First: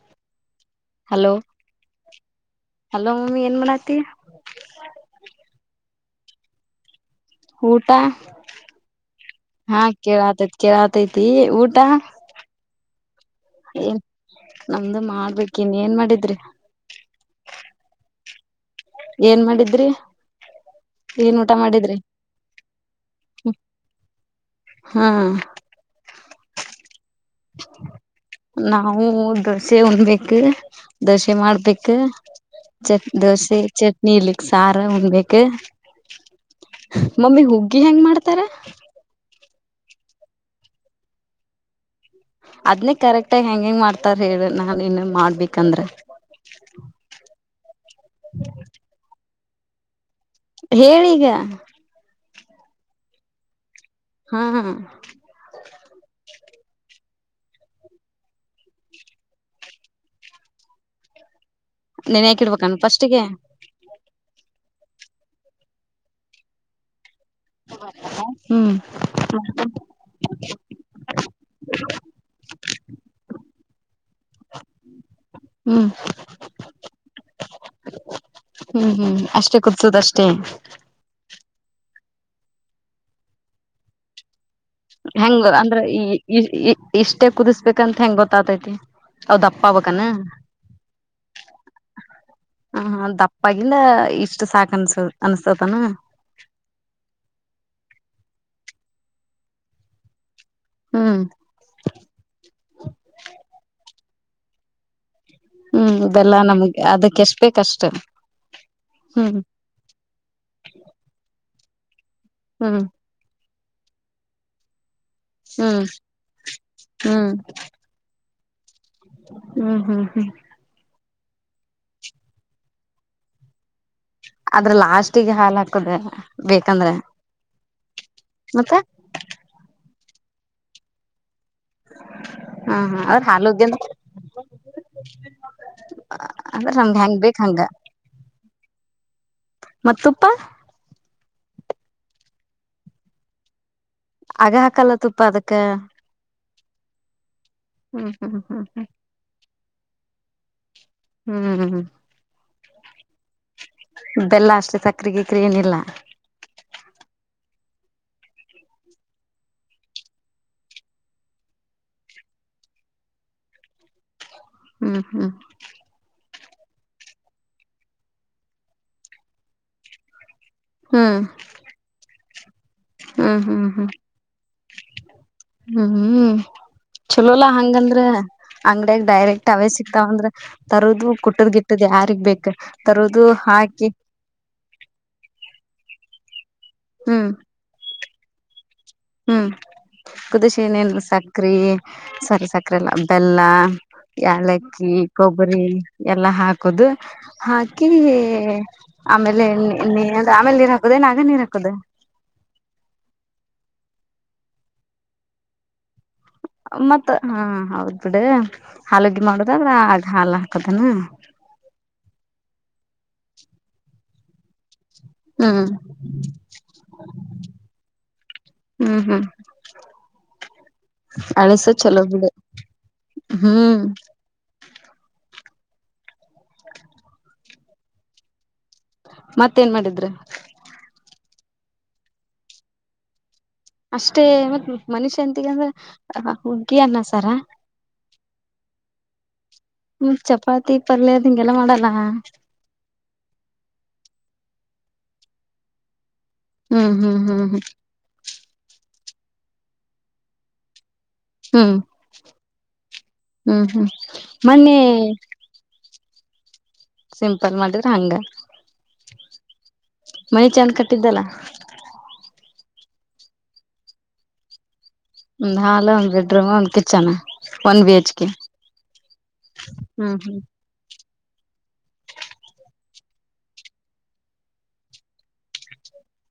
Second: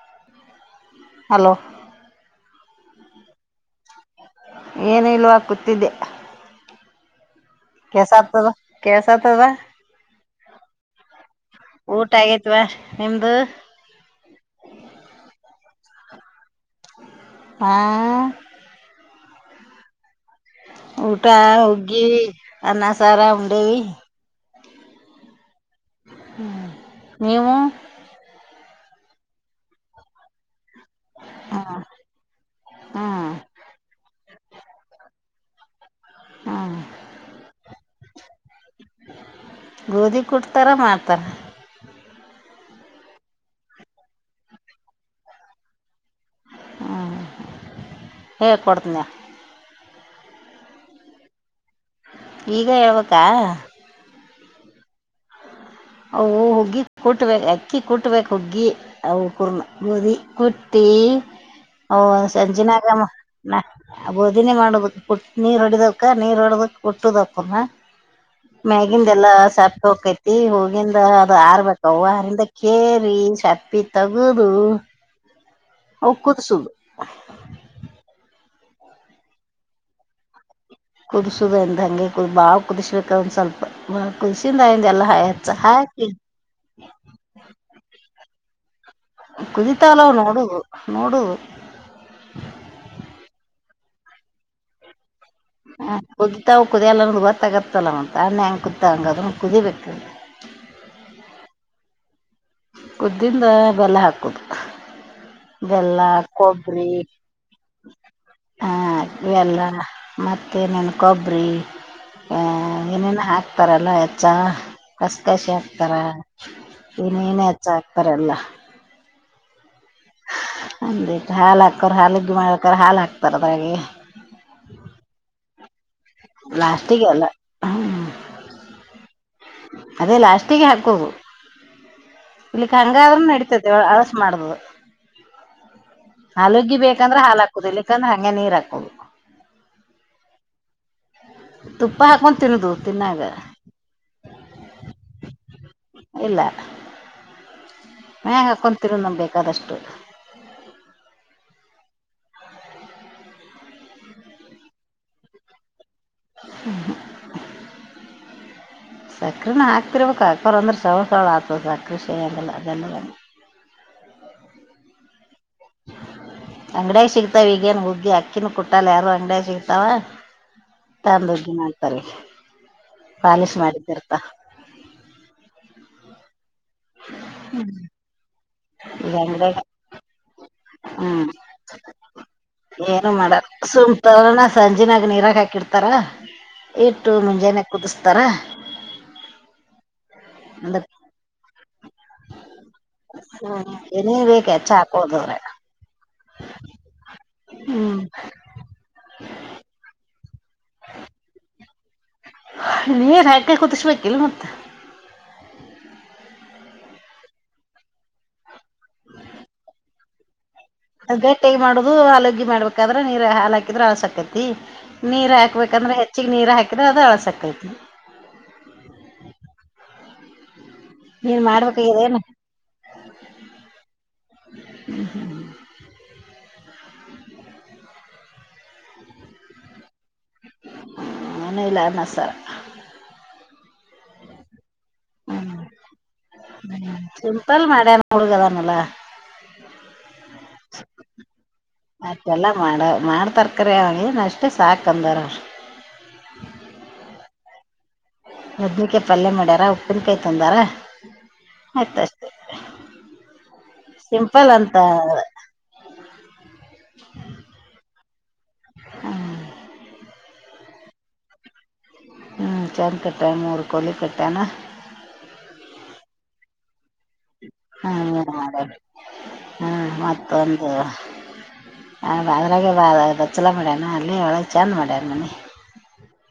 [inaudible] Hello [inaudible] hello mummy ಏನ್ ಮಾಡ್ಕ್ ತಿ ಏನ ಇಲ್ವಾ ಕೂತ್ತಿದ್ದೆ. ಊಟ ಕೆಸ ಆತದ ಕೆಳಸತದ ಹಾ ಕೇಳಾತೈತಿ ಕೇಳಾತೈತಿ ಊಟ ಆಗತಿ. ವ್ಯಾ ನಿಮ್ದ. ನಮ್ದು ಮಾಡ್ಬೇಕಿನ್ ಏನ್ ಮಾಡಿದ್ರಿ ಹ್ಯಾ ಏನ್ ಮಾಡಿದ್ರಿ. ಊಟ ಏನ್ ಮಾಡಿದ್ರಿ ಹುಗ್ಗಿ ಅನ್ನ ಸಾರ ಉಂಡೇವಿ. ಹಾ ಹಾ [inaudible] ನೀವು ನಾವು ದೋಸೆ ಉಣಬೇಕ್. ದೋಸೆ ಮಾಡ್ಬೇಕ ಚಟ್ ಹ್ಮ್ ದೋಸೆ ಚಟ್ನಿ ಯಲ್ಲಿ ಸಾರ ಉಣ್ಣಬೇಕ್ ಹ್ಮ್ ಮಮ್ಮಿ ಹುಗ್ಗಿ ಹೆಂಗ್ ಮಾಡ್ತಾರ. ಗೋಧಿ ಕುಟ್ಟತಾರ್ ಮಾಡತಾರಾ. ಅದ್ನೇ ಕರೆಕ್ಟ ಆಗಿ ಹೆಂಗ್ ಹೆಂಗ್ ಮಾಡ್ತಾರ ಹೇಳ ನಾನ್ ಇನ್ನಮ್ಮೆ ಮಾಡ್ಬೇಕಂದ್ದ್ರ. ಹ ಹೇಳ್ ಕೊಡ್ತೀನಳ್ ಹೇಳ್ ಈಗ ಈಗ ಹೇಳ್ಬೇಕಾ. ಹ್ಮ ಹ ಅವು ಹುಗ್ಗಿ ಕುಟ್ಬೇಕು ಅಕ್ಕಿ ಕುಟ್ಬೇಕ್ ಹುಗ್ಗಿ ಅವುಕುನ್ರ ಗೋದಿ ಕುಟ್ಟಿ ಅವ ನೆನ್ಯಾಕ ಇಡ್ಬೇಕನ್ ಸಂಜಿನಾಗ ಫಸ್ಟಿಗೆ [unintelligible] ಬೋದಿನಿ ಮಾಡ್ಬೇಕ ಪುಟ್ಟ ನೀರ್ ಹೊಡಿದಕ್ಕ ನೀರ್ ಹೊಡದ್ ಕುಟ್ಟುದ ಅವುಕುನ್ರ ಹ್ಮ್ ಮ್ಯಾಗಿಂದೆಲ್ಲ ಎಲ್ಲಾ ಸೆಪ್ಪಿ ಹೊಕ್ಕೈತಿ ಹೊ ಅದು ಆರ್ಬೇಕವು ಅವ್ವ ಆರಿಂದ ಕೇರಿ ಸೆಪ್ಪಿ ತಗದು ಹ್ಮ್. ಅವು ಕುದಸುದು [unintelligible] ಹ್ಮ್ ಹ್ಮ್ ಹು ಅಷ್ಟೇ ಕುದುಸುದಷ್ಟೇ ಕುದುಸೋದು ಅಂದ ಹಂಗೆ ಕು ಬಾಳ ಕುದಿಸ್ಬೇಕು ಅದನ್ ಸ್ವಲ್ಪ ಮ ಕುದಿಸಿಂದಯಂದೆಲ್ಲ ಎಚ್ಚಾ ಹಾಕಿ ಇ ಇ ಇಷ್ಟೇ ಕುದಿಸ್ಬೇಕಂತ ಹೆಂಗ್ ಗೊತ್ತಾತೈತಿ ಅವ್ ದಪ್ಪ ಆಗ್ಬಕನ ಕುದಿತಾವಲ್ಲ್ ನೋಡುದು ನೋಡುದು ಹ ದಪ್ಪಾಗಿಂದ ಇಷ್ಟ ಸಾಕ್ ಅನ್ಸ ಅನ್ಸ್ತತನ ಕುದತಾವ ಕುದಿಯಲ್ಲನ್ನುದ ಗೊತ್ತಾಗತ್ತಲ್ಲ ಮತ್ ಅನ್ನ ಹೆಂಗೆ ಕೂದಿತಾವ್ ಹಂಗ ಅದುನ್ನು ಕುದೀಬೇಕು. ಹ್ಮು. ಕುದ್ದಿಂದ ಬೆಲ್ಲ ಹಾಕೋದು. ಹ್ಮ್ ಬೆಲ್ಲ ನಮ್ಗೆ ಕೊಬ್ಬರಿ ಅದಕ್ ಎಷ್ಟ ಬೇಕಷ್ಟ ಹಾ ಹ್ಮ್ ಎಲ್ಲಾ ಮತ್ತೆನ ನನ್ನ ಕೊಬ್ಬರಿ ಹು. ಏನೆನ್ ಹಾಕ್ತಾರಲ್ಲಾ ಎಚ್ಚಾ ಕಸ್ ಕಸಿ ಹ್ಮ್ ಹಾಕ್ತಾರ ಹ್ಮ್ ಏನೆನ ಎಚ್ಚ ಹಾಕ್ತ ಬರಲ್ಲಾ ಹ್ಮ್ ಹ್ಮ್ ಹ್ಮು. ಒಂದಿಟ್ ಹಾಲ ಹಾಕೋರ್ ಹಾಲುಗ್ಗಿ ಮಾಡ್ಬೆಕಾರ್ ಹಾಲ್ ಹಾಕ್ತಾರ ಅದ್ರೆಗೆನ ಆದ್ರ ಲಾಸ್ಟಿಗೆ ಹಾಲ್ ಹಾಕುದ್ ಬೇಕಂದ್ರೆ ಲಾಸ್ಟಿಗೆ ಅಲ್ಲ ಹ್ಞೂ ಮತ್ತೆ ಅದೇ ಲಾಸ್ಟಿಗೆ ಹಾಕುದು. ಹ ಇಲ್ಲಿಕ ಹ ಹಂಗ ಅವ್ರ ಆದ್ರೂನು ಹಾಲುದ್ಯ ನಡಿತದೆ ಅಲಸು ಮಾಡ್ದುದು ಅಂದ್ರ ಹಾಲುಗ್ಗಿ ನಮ್ಗೆ ಹೆಂಗ್ ಬೇಕಂದ್ರೆ ಬೇಕ್ ಹಾಲ್ ಹಂಗ ಹಾಕುದು ಇಲ್ಲಿಕ್ಕಂದ್ರೆ ಹಂಗೆ ನೀರ್ ಹಾಕುದು. ಮತ್ ತುಪ್ಪಾ ತುಪ್ಪ ಹಾಕೊಂದು ತಿನ್ನೋದು ತಿನ್ನಾವಾಗ ಆಗ ಹಾಕಲ್ಲ ತುಪ್ಪ ಅದಕ್ಕ ಇಲ್ಲಾ ಹ್ಮ್ ಹ್ಮ್ ಮ್ಯಾಗ ಹ್ಮ್ ಹಾಕೊಂಗ ತಿನ್ನುದ ನಮ್ಗ ಬೇಕಾದಷ್ಟು. ಹ್ಮು ಹ ಹ. ಬೆಲ್ಲ ಅಷ್ಟೆ ಸಕ್ಕ್ರೀ ಗಿಕ್ರ ಏನಿಲ್ಲ ಹ್ಮ [inaudible] [inaudible] ಸಕ್ರಿನ ಹಾಕ್ತಿರ್ಬೇಕು ಹಾಕೋರ ಅಂದ್ರೆ ಸೌಳ್ ಸೌಳ್ ಆಗ್ತದೆ ಸಕ್ರರೆ ಸಿವ ಆಗಲ್ಲ ಬೆಲ್ಲದಂಗ. ಹ್ಮ್ ಹ್ಮ್. ಅಂಗಡ್ಯಾಗ ಸಿಗ್ತಾವೀಗೇನ್ ಹುಗ್ಗಿ ಅಕ್ಕಿನ ಕುಟ್ಟಲ್ಲ ಯಾರೋ ಅಂಗಡ್ಯಾಗ ಸಿಗ್ತಾವ ಹ್ಮ್ ತಂದ ಹುಗ್ಗೀ ಮಾಡ್ತಾರೆ ಈಗ ಹ್ಮ್ ಪಾಲಿಶ್ ಹ್ಮ್ ಹ್ಮ್ ಮಾಡಿದ್ದರ್ತ ಹ್ಮ್ ಹ್ಮೂ ಚಲೋಲಾ ಹಂಗಂದ್ರ ಅಂಗಡಿಯಾಗ ಈಗ ಡೈರೆಕ್ಟ್ ಅಂಗಡ್ಯಾಗ ಅವೇ ಸಿಕ್ತಾವಂದ್ರ. ತರೋದು ಹ್ಮ್ ಕುಟ್ಟದ್ ಗಿಟ್ಟದ ಯಾರಿಗ್ ಬೇಕ ತರೋದು ಹಾಕಿ. ತರಾನಾ ಸಂಜೆನಾಗ ನೀರಾಕ್ ಹಾಕಿಡ್ತಾರ ಇಟ್ಟು ಹ್ಮ್ ಮುಂಜಾನೆ. ಕುದಿಸ್ತಾರ. ಹ್ಮ್ ಕುದೀಸಿ ಅಂದ್ರ ಏನ್ ಸಕ್ರಿ ಸಾರಿ ಸಕ್ರಿ ಅಲ್ಲ ಬೆಲ್ಲ. ಏನೇ ಬೇಕ ಹೆಚ್ಚ ಏಲಕ್ಕಿ ಹಾಕೋದವ್ರ ಕೊಬ್ಬರಿ ಎಲ್ಲಾ ಹಾಕುದು ಹಾಕಿ. ಹ್ಮ್ ಆಮೇಲೆ ನೀ ಆಮೇಲೆ ನೀರ್ ಹಾಕುದ ಏನ್ ಆಗ ನೀರ್ ಹಾಕುದ. ನೀರ್ ಹಾಕೆ ಕುದಿಸ್ಬೇಕಿಲ್ಲ ಮತ್ತ. ಮತ್ತ ಹಾ ಹೌದ್ ಬಿಡ ಹಾಲಡ್ಗೆ ಮಾಡುದಾದ್ರೆ ಆಗ ಹಾಲು ಹಾಕುದೇನ್. ಗಟ್ಟಿಯಾಗಿ ಮಾಡುದು ಹಾಲಗಿ ಮಾಡ್ಬೇಕಾದ್ರೆ ನೀರ್ ಹಾಲ ಹಾಕಿದ್ರೆ ಹಸಕತಿ. ನೀರು ಹ್ಮ್ ಹಾಕ್ಬೇಕಂದ್ರೆ ಹೆಚ್ಚಿಗೆ ನೀರು ಹಾಕಿದ್ರೆ ಅದು ಅಳ್ಸಕೈತಿ. ಹ್ಮ್ ಹ್ಮ್ ನೀನ್ ಅಳಸೆ ಚಲೋ ಮಾಡ್ಬೇಕಾಗಿದೇನು ಬಿಡ. ಹ್ಮ್. ಮತ್ತೇನ್ ಮಾಡಿದ್ರ. ಹ್ಮ ಏನ್ ಇಲ್ಲ ಅನ್ನ ಸಾರ್. ಅಷ್ಟೇ ಮತ್ತ ಮನಿ ಶಾಂತಿಃಗ ಅಂದ್ರೆ ಹುಗ್ಗಿ ಅನ್ನಸಾರ. ಹಡುಗದಾನಲ್ಲ. [inaudible] ಹ್ಮ್ ಚಪಾತಿ ಪಲ್ಯ ಅದು ಹಿಂಗೆಲ್ಲ ಮಾಡಲ್ಲ. ಮಾಡೋ ಮಾಡ್ತಾರ ಖರೆ ಅವೇನು ಅಷ್ಟೇ ಸಾಕ ಅಂದ್ರಾವರ. ಹ್ಮ್ ಹ್ಮ್ ಹ್ಮ್ ಹ್ಮ್. ಬದ್ನಿಕೈ ಪಲ್ಯ ಮಾಡ್ಯಾರ ಉಪ್ಪಿನಕಾಯಿ ತಂದಾರ. ಹ್ಮ್ ಆಯ್ತಷ್ಟ ಹ್ಮ್ ಹ್ಮ್ ಸಿಂಪಲ್ ಅಂತ. ಮನ್ನಿ ಸಿಂಪಲ್ ಮಾಡಿದ್ರೆ ಹಂಗ. ಮನೆ ಚೆಂದ್ ಕಟ್ಟಿದ್ದಲ್ಲ. ಹ್ಮ್ ಚಂದ ಕಟ್ಯಾನ್ ಮೂರು ಕೋಳಿ ಕಟ್ಯಾನ್. ಒಂದ ಹಾಲ್ ಒಂದ್ ಬೆಡ್ರೂಮ್ ಒಂದ್ ಕಿಚನ್. ಒನ್ ಹ್ಮ ಬಿ ಹೆಚ್ ಕೆ ಮೂರ್ ಮಾಡ್ಯಾನ್ ಹ್ಮ ಹ್ಮ್ ಹ್ಮ್ ಮತ್ತೊಂದು. ಅದ್ರಾಗೆ ಬ ಬಚ್ಚಲ ಮಾಡ್ಯಾನ ಅಲ್ಲೇ ಒಳಗೆ ಚೆಂದ ಮಾಡ್ಯಾನ್ ಮನಿ.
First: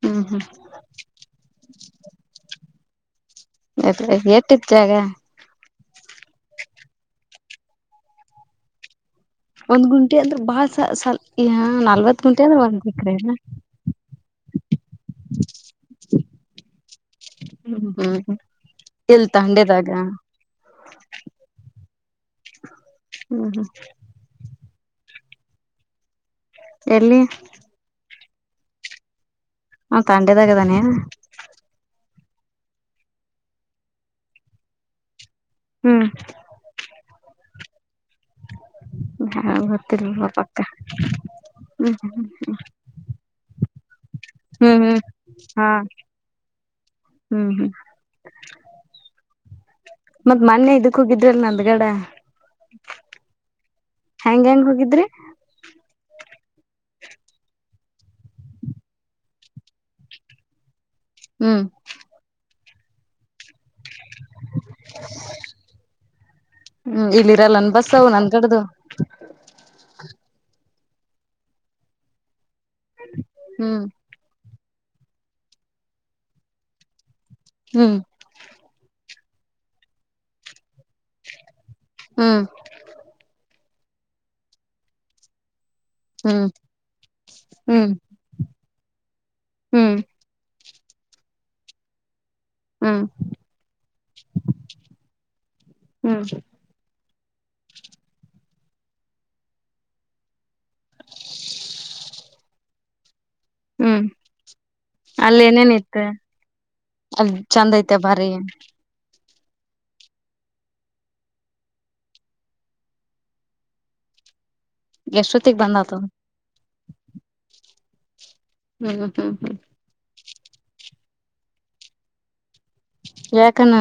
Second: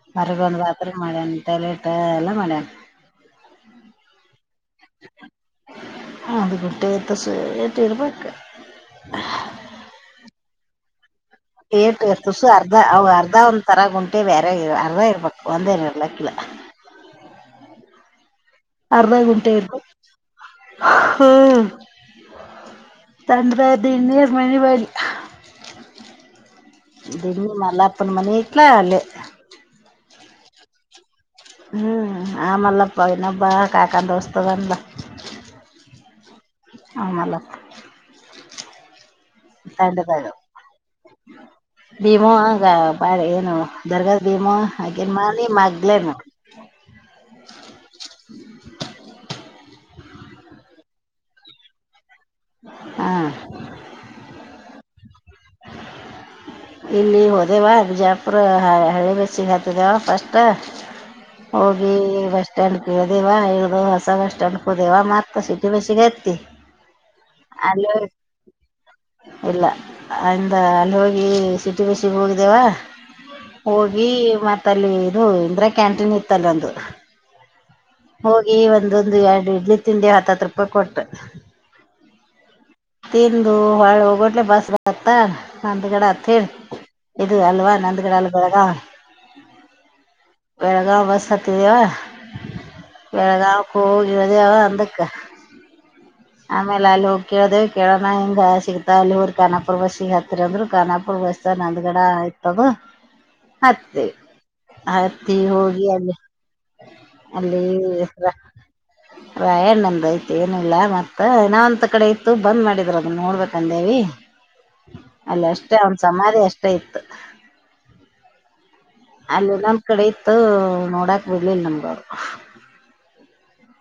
ಹ್ಮ್ ಹೊರಗ ಒಂದ್ ಬಾತ್ರೂಂ ಟಾಯ್ಲೆಟ್ ಎಲ್ಲ ಮಾಡ್ಯನ್. ಮ ಎಷ್ಟ ಇತ್ತ ಜಾಗ. ಒಂದ ಗುಂಟೆ ಆಯಿತೆ ಸುರೆ ಎಷ್ಟ ಇರ್ಬೇಕ. ಒಂದ್ ಗುಂಟೆ ಅಂದ್ರ ಬಾಳ ಸಲ ಸಲ ನಲ್ವತ್ ಗುಂಟೆ ಅಂದ್ರ ಒಂದು ಗುಂಟೆ ಏನ್. ಥರುಂಟೆ ಬೇರೆ ಇ ಅರ್ದ ಇರ್ಬೇಕು ಒಂದೇನ ಇರ್ಲಕ್ಕಿಲ್ಲ. ಹ್ಮ್ ಹ್ಮ್ ಅರ್ಧ ಎಲ್ತ ಗುಂಟೆ ಹಂಡೆದಾಗ. ಇರ್ಬೇಕು ಹ್ಮ್ ಹ್ಮ್ ತಂದ್ರ. ಹ್ಮ್ [unintelligible] ಎಲ್ಲಿ ದಮ ಮಲ್ಲಪ ಮನೆ ಆಯ್ತ್ಲ ಅಲ್ಲೇ. ಹ ತಂಡೆದಾಗ ಅದಾನ್ ಏನ್. ಹ್ಮ್ ಆಮಲ್ಲಪ ಇನ್ನೊಬ್ಬ ಕಾಕನ ದೋಸ್ತ ಅದಾನ್ ಲಾ. ಹ್ಮ್. ಆ ಮಲ್ಲಪ್ಪ. ತಂಡದ ಗೊತ್ತಿಲ್ವ ಪಕ್ಕ ಹ್ಮ್ ಹ್ಮ್ ಭೀಮವ್ವ. ಪಾ ಏನು ದರ್ಗಾದ್ ಭೀಮವ್ವ ಹ್ಮ್ ಹ್ಮ್ ಹಾಗಗೇ ಮಾಲಿ ಹಾ ಮಗ್ಲೇನು. ಹ್ಮ್ ಹ್ಮ್. ಮತ್ ಮೊನ್ನೆ ಇದಕ್ಕ ಹೋಗಿದ್ವಿಅಲ ನಂದ್ಗಡ. ಹ್ಮ ಹೆಯಾಂಗೆ ಹೆಂಗ್ ಹೋಗಿದ್ರಿ ಇಲ್ಲಿ ಹೋದೆೇವ ಬಿಜಾಪುರ ಹಳಿ ಬಚ್ಚಿಗೆ ಹತಿದೆೇವ ಫಸ್ಟ್ ಹ್ಮ್ ಹೋಗಿ ಬಸ್ ಸ್ಟ್ಯಾಂಡ್ ಕೇಳದೇವಾ ಅಸಗಷ್ಟು ಅನ್ಕೋದೆೇವ ಮಾರ್ತ ಸಿಟಿವಸಿಗೆ ತ್ತತಿ ಇರಲ್ಲನ್ ಬಸ್ಸ ಅವವು ನಂದ ಕಡ್ದದು ಇಲ್ಲ ಅಂದ ಅಲ್ಲಿ ಹೋಗಿ ಸಿಟಿ ಬಸಿಗೆ ಹೋಗಿದ್ದೇವಾ ಹ್ಮ್ ಹೋಗಿ ಮತ್ತ ಅಲ್ಲಿ ಇದು ಇಂದ್ರ ಕ್ಯಾಂಟೀನ್ ಇತ್ತಲ್ಲ ಒಂದು ಹ್ಮ್ ಹೋಗಿ ಒಂದೊಂದು ಎರಡು ಇಡ್ಲಿ ತಿಂಡಿ ಹತ್ತ ಹತ್ ರೂಪಾಯಿ ಕೊಟ್ಟು ಹ್ಮ ತಿಂದು ಹಳೆ ಒಗಟ್ಲೆ ಬಸ್ ಬತ್ತ ನಂದಗಡ ಹ್ಮ್ ಹತ್ತೀರ್ ಇದು ಅಲ್ವಾ ಹ್ಮ್ ನಂದಗಡ ಅಲ್ ಬೆಳಗ ಹ್ಮ್ ಬೆಳಗಾವ ಬಸ್ ಹತ್ತಿದವ ಹ್ಮ್ ಬೆಳಗಾವಕ್ಕೆ ಹೋಗಿರದವ ಅರ್ಧಕ್ಕ ಹ್ಮ್ ಆಮೇಲೆ ಅಲ್ಲಿ ಹೋಗಿ ಕೇಳ್ದೇ ಕೇಳೋಣ ಹಿಂಗ ಸಿಗತ ಅಲ್ಲಿ ಹೋಗ್ರ ಕಾನಾಪುರ್ ಬಸ್ಸಿ ಹತ್ತರಂದ್ರರು ಕಾನಾಪುರ್ ಬಸ್ ಸರ್ ನಂದುಗಡ ಆಯ್ತದ ಹ್ಮ್ ಹತ್ತಿ ಅಲ್ಲಿನೇನ ಹೋಗಿ ಇತ್ತು ಅಲ್ಲಿ ಅಲ್ಲಿ ಚಂದ ಐತೆ ಭಾರಿ ವ ಏಂದ ಐತಿ ಏನಿಲ್ಲ ಮತ್ತೆ ಮತ್ತ ನಾವಂತ ಕಡೆ ಇತ್ತು ಬಂದ್ ಮಾಡಿದರುದನ್ನ ನೋಡ್ಬೇಕಂದೇವಿ ಅಲ್ಲ ಎಷ್ಟೊತ್ತಿಗ್ ಅಷ್ಟೇ ಬಂದತ ಅವ್ನ್ ಹ್ಮ್ ಸಮಾಧಿ ಅಷ್ಟೇ ಇತ್ತು ಹ್ಮ್ ಹ್ಮ್ ಹ್ಮ್ ಅಲ್ಲಿಲ್ಲ ಒಂದ್ ಕಡೆ ಇತ್ತು ನೋಡಾಕ್ ಬಿಡ್ಲಿಲ್ಲ ನಮ್ಗ ಅವ್ರು ಯಾಕನ್ನು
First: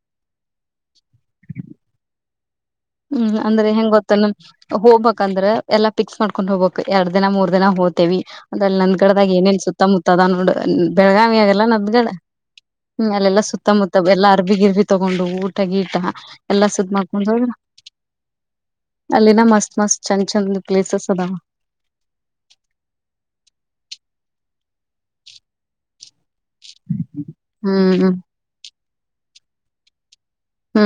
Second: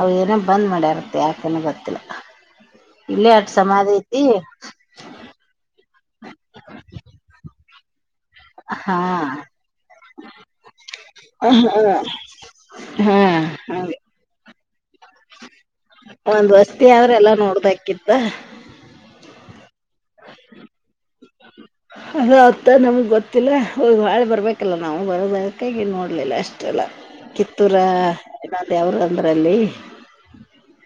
ಅ ಏನೋ ಬಂದ್ ಮಾಡ್ಯಾರತ್ತ ಯಾಕನ ಗೊತ್ತಿಲ್ಲ ಇಲ್ಲೇ ಹ್ಮ್ ಅಟ್ ಅಂದ್ರೆ ಹೆಂಗ ಸಮಾಧಿ ಗೊತ್ತ ಐತಿ ನಮ ಹೋಗ್ಬಕ್ಂದ್ರ ಎಲ್ಲಾ ಫಿಕ್ಸ್ ಮಾಡ್ಕೊಂಡ್ ಹೋಗ್ಬೇಕಕ್ ಎರಡ್ ದಿನ ಮೂರ್ ದಿನ ಹೋಗ್ತೇವಿ ಅದಲ್ಲಿ ಹಾ ನಂದ್ಗಡದಾಗ ಏನೇನ್ ಸುತ್ತಮುತ್ತ ಅದ ನೋಡು ಬೆಳಗಾವಿ ಆಗಲ್ಲ ನಂದ್ಗಡ ಹ್ಮ್ ಹಾ ಅಲ್ಲೆಲ್ಲಾ ಹಂಗೆ ಸುತ್ತಮುತ್ತ ಎಲ್ಲಾ ಅರ್ಬಿಗಿರ್ಬಿ ತಗೊಂಡು ಊಟ ಗೀಟ ಎಲ್ಲಾ ಸುತ್ತ ಮಾಡಾಕ ಕುಡ್ ಹೋದ್ರ ಆಹ ಅಲ್ಲಿನ ಮಸ್ತ್ ಮಸ್ತ್ ಚಂದ್ ಚಂದ್ ಪ್ಲೇಸಸ್ ಅದಾವ ಅದ ಆತ್ತ ನಮ್ಗೆ ಗೊತ್ತಿಲ್ಲ ಹ ಹಾಳೆ ಬರ್ಬೇಕಲ್ಲ ನಾವು ಬರೋದಕ ನೋಡ್ಲಿಲ್ಲ ಅಷ್ಟು ಅಷ್ಟಲ್ಲ ಕಿತ್ತೂರ ಹ್ಮ್ ಇಲ್ಲ ಯಾವರು ಅಂದ್ರಲ್ಲಿ ಹ್ಮ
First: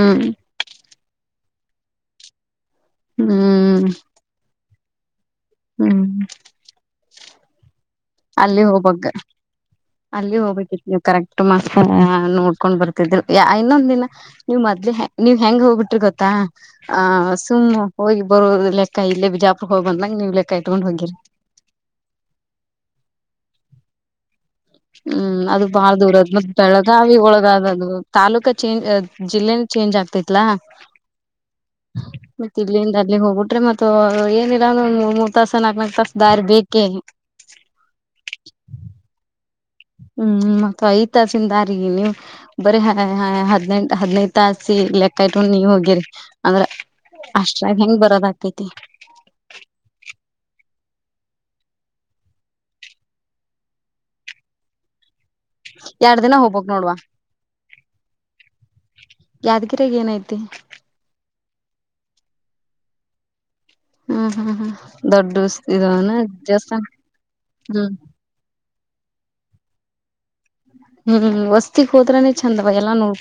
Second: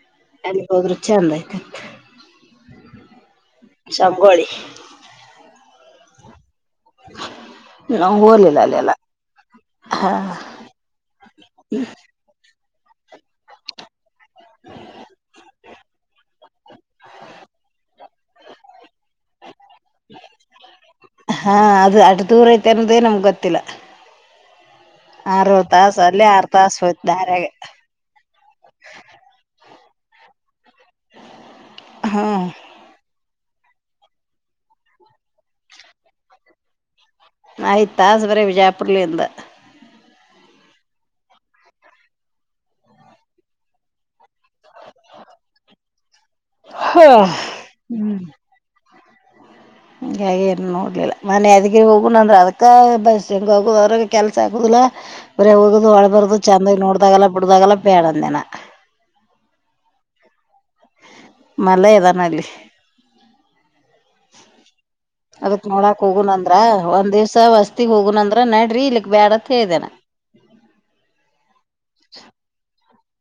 ಎ ಹೋದ್ರು ಚಂದ ಆಯ್ತು ಹ್ಮ ಶಗೋಳಿ ಹ್ಮ್ [unintelligible] ಹೋಗ್ಲಿಲ್ಲ ಅಲ್ಲಿ ಅಲ್ಲೆಲ್ಲ ಹೋಗ್ಬಕ್ ಹಾ ಅಲ್ಲಿ ಹೋಗ್ಬೇಕಿತ್ತು ನೀವು ಕರೆಕ್ಟ್ ನೋಡ್ಕೊಂಡ್ ಬರ್ತಿದಿ ಇನ್ನೊಂದ ದಿನ ನೀವ್ ಮದ್ನೀವ್ ಹೆಂಗ್ ಹೋಗ್ಬಿಟ್ರಿ ಗೊತ್ತಾ ಆಹ ಸುಮ್ಮ್ ಹೋಗಿ ಬರೋ ಲೆಕ್ಕ ಇಲ್ಲೇ ಬಿಜಾಪ್ರ ಹೋಗ್ ಬಂದಂಗಗೆ ನೀವ್ ಲೆಕ್ಕ ಇಟ್ಕೊಂಡ್ ಹೋಗಿರಿ ಹಾ ಅದು ಅದು ದೂರ ಐತೆ ಅನ್ನೋದೇ ನಮ್ಗ್ ಗೊತ್ತಿಲ್ಲ ಹ್ಮ್ ಆರು ಅದು ಬಾಳ ತಾಸ ದೂರ ಅಲ್ಲೇ ಅದ ಆರ್ ಮತ್ತ ತಾಸ ಹೋಯ್ತ್ ಬೆಳಗಾವಿ ದಾರ್ಯಾಗ ಒಳಗಾದ ಅದು ತಾಲೂಕ ಚೇಂಜ್ ಅದ್ ಜಿಲ್ಲೆನು ಚೇಂಜ್ ಆಗ್ತತ್ಲ ಹ್ಮ್ ಮತ್ ಅಲ್ಲಿಂದ ಅಲ್ಲಿಗೆ ಹೋಗ್ಬಿಟ್ರೆ ಮತ್ತು ಏನಿಲ್ಲ ಒಂದ ಮೂರ್ ತಾಸ ನಾಕ್ ನಾಕ್ ತಾಸ ದಾರಿ ಬೇಕೇ. ಆಯ್ತ್ ತಾಸು ಬರೀ ವಿಜಯಪುರ್ಲಿಂದ. ಹ್ಮ ಮತ್ತು ಐತಾಸಿಂದಾರಿಗೆ ನೀವ್. ಬರೆ ಹೆ ಹ ಹದ್ನೇಂಟ್ ಹದಿನೈದು ತಾಸಿಗ್ ಲೆಕ್ಕ ಇಟ್ಕೋಂಡ್ ನೀ ವೊಗೀರಿ. ಅಂದ್ರೆ ಅಷ್ಟ್ರಾಗಿ ಹೆಂಗ್ ಹ್ಮ್ ಬರೋದ ಆಕೈತಿ. ಹಂಗ ಏನ್ ನೋಡ್ಲಿಲ್ಲ ಮನೆ ಅದಗಿ ಹೋಗಣ ಅಂದ್ರ ಅದಕ್ಕ ಬಸ್ ಹೆಂಗ ಹೋಗುದ ಅವ್ರಾಗ ಕೆಲ್ಸ ಆಗುದಿಲ್ಲ. ಬರೆ ಹೋಗುದು ಹೊಳ ಎರಡ್ ದಿನ ಬರ್ದು ಹೋಗ್ಬಕ್ ಚಂದಾಗಿ ನೋಡ್ವಾ ನೋಡ್ದಾಗಲ್ಲ ಬಿಡ್ದಾಗಲ್ಲ ಬೇಡಂದೆನಾ. ಯಾದಗಿರಿಗಿ ಏನೈತಿ. ಮಳ ಇದದಾನ ಅಲ್ಲಿ. ಹ್ಮ್ ಹ್ಮ್ ಹ್ಮ್ ದೊಡ್ಡ ಅದಕ್ ನೋಡಕ್ ಇದನ ಹೋಗುನ ಅಂದ್ರ ದೇವಸ್ಥಾನ ಒಂದಿವ್ಸ ವಸ್ತಿಗ್ ಹ್ಮ್ ಹೋಗುನ ಅಂದ್ರ ನಡ್ರಿ ಇಲ್ಲಿಕ್ ಬ್ಯಾಡತ್ ಹೇಳಿದ್ದೆನಾ. ಹ್ಮ್ ವಸ್ತಿಕ್ ಹೋದ್ರನೆ ಚಂದ ಬ ಎಲ್ಲ ನೋಡ್.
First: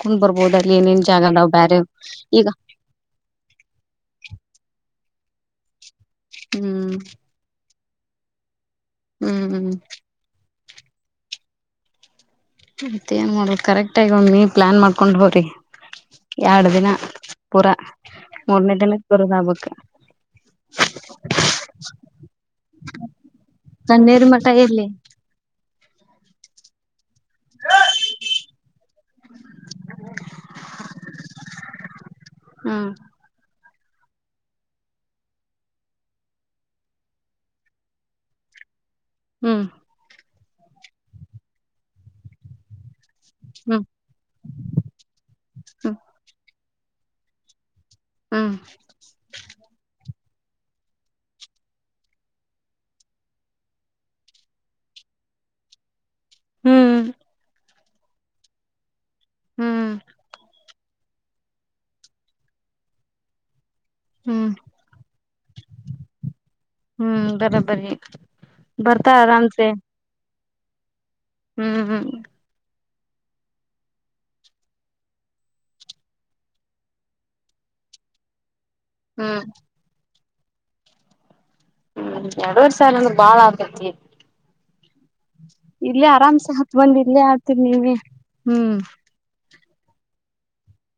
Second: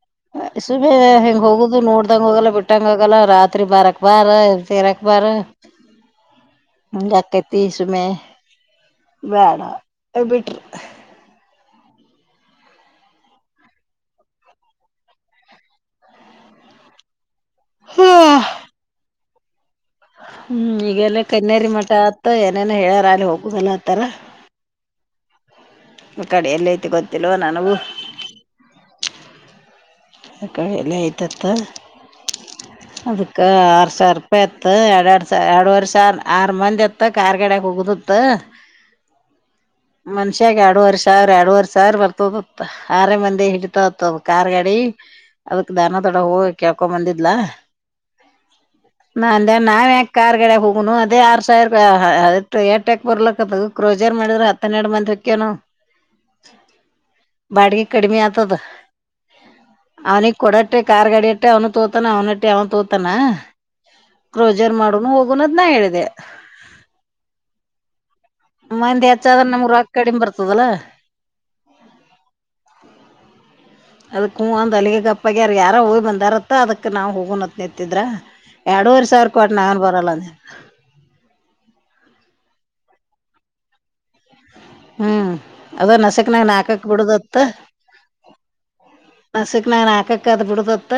ಸುಮ ಹೆಂಗ ಹೋಗುದು ನೋಡ್ದಂಗ ಈಗ ಹೋಗಲ್ಲ ಬಿಟ್ಟಂಗ ಹೋಗಲ್ಲ ರಾತ್ರಿ ಬಾರಕ್ ಬಾರ ತೇರಾಕ್ ಬಾರ. ಹ್ಮ್ ತೀಸಮೆ ಬೇಡ ಹ್ಮ್ ಬಿಟ್ರು. ಮತ್ ಏನ್ ಮಾಡೊದು ಕರೆಕ್ಟ್ ಆಗಿ ಒಮ್ಮಿ ಪ್ಲಾನ್ ಮಾಡ್ಕೊಂಡ್ ಹೋಗ್ರಿ ಎರಡ್ ದಿನ. ಪೂರಾ ಮೂರನೇ ದಿನಕ್ಕೆ ಬರೋದ ಆಗ್ಬೇಕ. ಹ್ಮ್ ಈಗೆಲ್ಲ ಕಣನ್ನೇರಿ ಮಠ ಅತ್ತ ಏನೇನ ಹೇಳ್ಯಾರ ಅಲ್ಲಿ ಹೋಗುದಲ್ಲ ಆತರ. [unintelligible] ಇರ್ಲ್ಲಿ. ಕಡೆ ಎಲ್ಲ ಐತೆ ಗೊತ್ತಿಲ್ಲವೊ ನನಗೂ. ಅ ಕಳ ಎಲೆ ಐತತ್ತ ಹ್ಮ್ ಅದಕ್ಕ್ ಕ ಆರು ಸಾವಿರ ರೂಪಾಯಿ ಇತ್ತು ಎರಡು ಎರಡು ಸಾವಿ ಎರಡವರೆ ಸಾವಿರ ಆರು ಮಂದಿ ಇತ್ತು ಕಾರ್ಗಡಗೆ ಹೋಗೊದಿತ್ತು. ಹ್ಮ್ ಮನ್ಷ್ಯಾಗ ಎರಡುವರೆಶಾವರ ಎರಡುವರೆಸಾವರ ಬರ್ತದತ್ತ ಆರೇ ಮಂದಿ ಹ್ಮ್ ಹಿಡಿತತ್ ಅದು. ಕಾರ್ ಗಾಡಿ ಅದಕ್ ದಾನ ದೊಡವ ಹೋಗಿ ಕೇಳ್ಕೊಂಡ್ ಬಂದಿದ್ಲ. ಹ್ಮ್ ನಾ ಅಂದೆ ನಾವ್ಯಾಕ್ ಕಾರ್ ಗಡೆ ಹೋಗನು ಅದೇ ಆರು ಸಾವಿರ ಎಟಕ್ ಬರ್ಲಕ್ಕತದೊ ಕ್ರೋಜರ್ ಮಾಡಿದ್ರೆ ಹ ಹತ್ತನ್ನೆರಡು ಮಂದಿ ಹೊಗ್ತೀವ್ ನಾವ್ ಹ್ಮ್ ಹ್ಮ್ ಬಾಡಿಗೆ ಕಡಿಮೆ ಆತದ. ಹ್ಮ್ ಅವನಿಗೆ ಕೊಡಟ್ಟೆ ಕಾರ್ ಗಡಿಟ್ಟೆ ಅವ್ನು ತೋತಾನ ಅವನಟ್ಟೆ ಅವ್ನು ತೋತಾನ. ಹ್ಮ್ ಕ್ರೋಜರ್ ಮಾಡುನು ಹೋಗುನು ಅಂತ ನ ಹೇಳಿದ್ದೆ. ಹ್ಮ್ ಬರ ಬರಿ. ಮಂದಿ ಹೆಚ್ಚಾದ್ರೆ ನಮ್ಗ್ ರೋಕ್ ಕಡಿಮೆ ಬರ್ತದಲ್ಲಾ. ಹ್ಮ್ ಹ್ಮ್ ಹ್ಮ್ ಅದಕ್ ಹೂಂ ಅಂದ್ ಅಲ್ಲಿಗೆ ಗಪ್ಪಾಗವರೇ ಯಾರೋ ಹೋಗ್ ಬಂದಾರತ್ತ ಅದಕ್ ನಾವು ಹೋಗೋಣತ್ ನಿಂತ್ತಿದ್ರ. ಎರೂವರೆ ಸಾವಿರ ಹ್ಮ್ ಕೊಟ್ಟ ನಾನು ಬರಲ್ಲ ಅಂದೆ. ಹ್ಮ್ ಎರಡುವರೆ ಸಾವಿರ ಅಂದ್ರೆ ಬಾಳ ಆಗತಿ. ಹ್ಮ್ ಅದ ಇಲ್ಲೇ ನಸಕ್ನಾಗ ಆರಾಮ್ಸೆ ಹತ್ ನಾಕಕ್ ಬಂದ್ ಇಲ್ಲೇ ಬಿಡುದತ್ತ ಆತೀರಿ ನೀವ್ನೀ ಹ್ಮ್. ಹಸಕ್ ನಾನ್ ಹಾಕಕ್ಕದ ಬಿಡದತ.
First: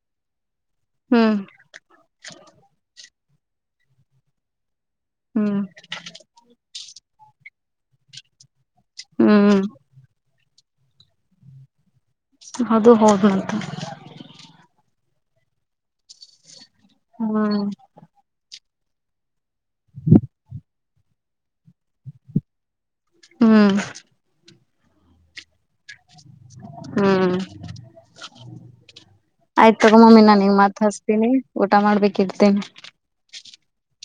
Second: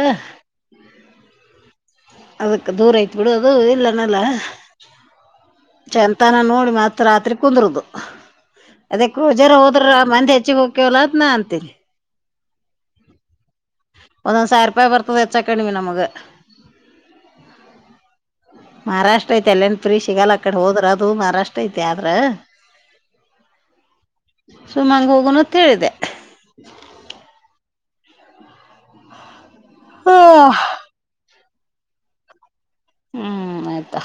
ಹ್ಮ್ ಅದಕ್ಕೆ ದೂರ ಐತ್ ಬಿಡು ಅದು ಇಲ್ಲನಲ್ಲ. ಹ್ಮ್ ಎಂತಾನ ನೋಡಿ ಮತ್ತ ರಾತ್ರಿ ಕುಂದರುದು [unintelligible] ಹ್ಮ್ ಹೋದ್ರ ಮಂದಿ. [unintelligible] ಚ್ಚ ಹೋಕಿವಲ ಅಂತ ನಾ ಅಂದಿ. ಅದು ಹೌದನಂತ. ಒಂದೊಂದ ಸಾವಿರ ರೂಪಾಯಿ ಬರ್ತದೆ ಹೆಚ್ಚಾ ಕಡಿವಿ ನಮಗೆ. ಹ್ಮ್ ಮಹಾರಾಷ್ಟ್ರ ಐತೆ ಅಲ್ಲನ ಫ್ರೀ ಸಿಗಲ್ಲ ಅ ಕಡೆ ಹೋದ್ರ ಅದು ಮಹಾರಾಷ್ಟ್ರ ಐತೆ ಆದ್ರ. ಹ್ಮ್ ಸುಮಂಗ ಹೋಗಣ ಅಂತ ಹೇಳಿದೆ ಹ್ಮ್ ಆಯ್ತು ತಗೋ ಮಮ್ಮಿ ನಾನ ನಿನಗ್ ಮತ್ ಹಸ್ತೀನಿ ಊಟ ಮಾಡ್ಬೇಕ ಇಡ್ತೀನಿ. ಹ್ಮ್ ಆಯ್ತಾ.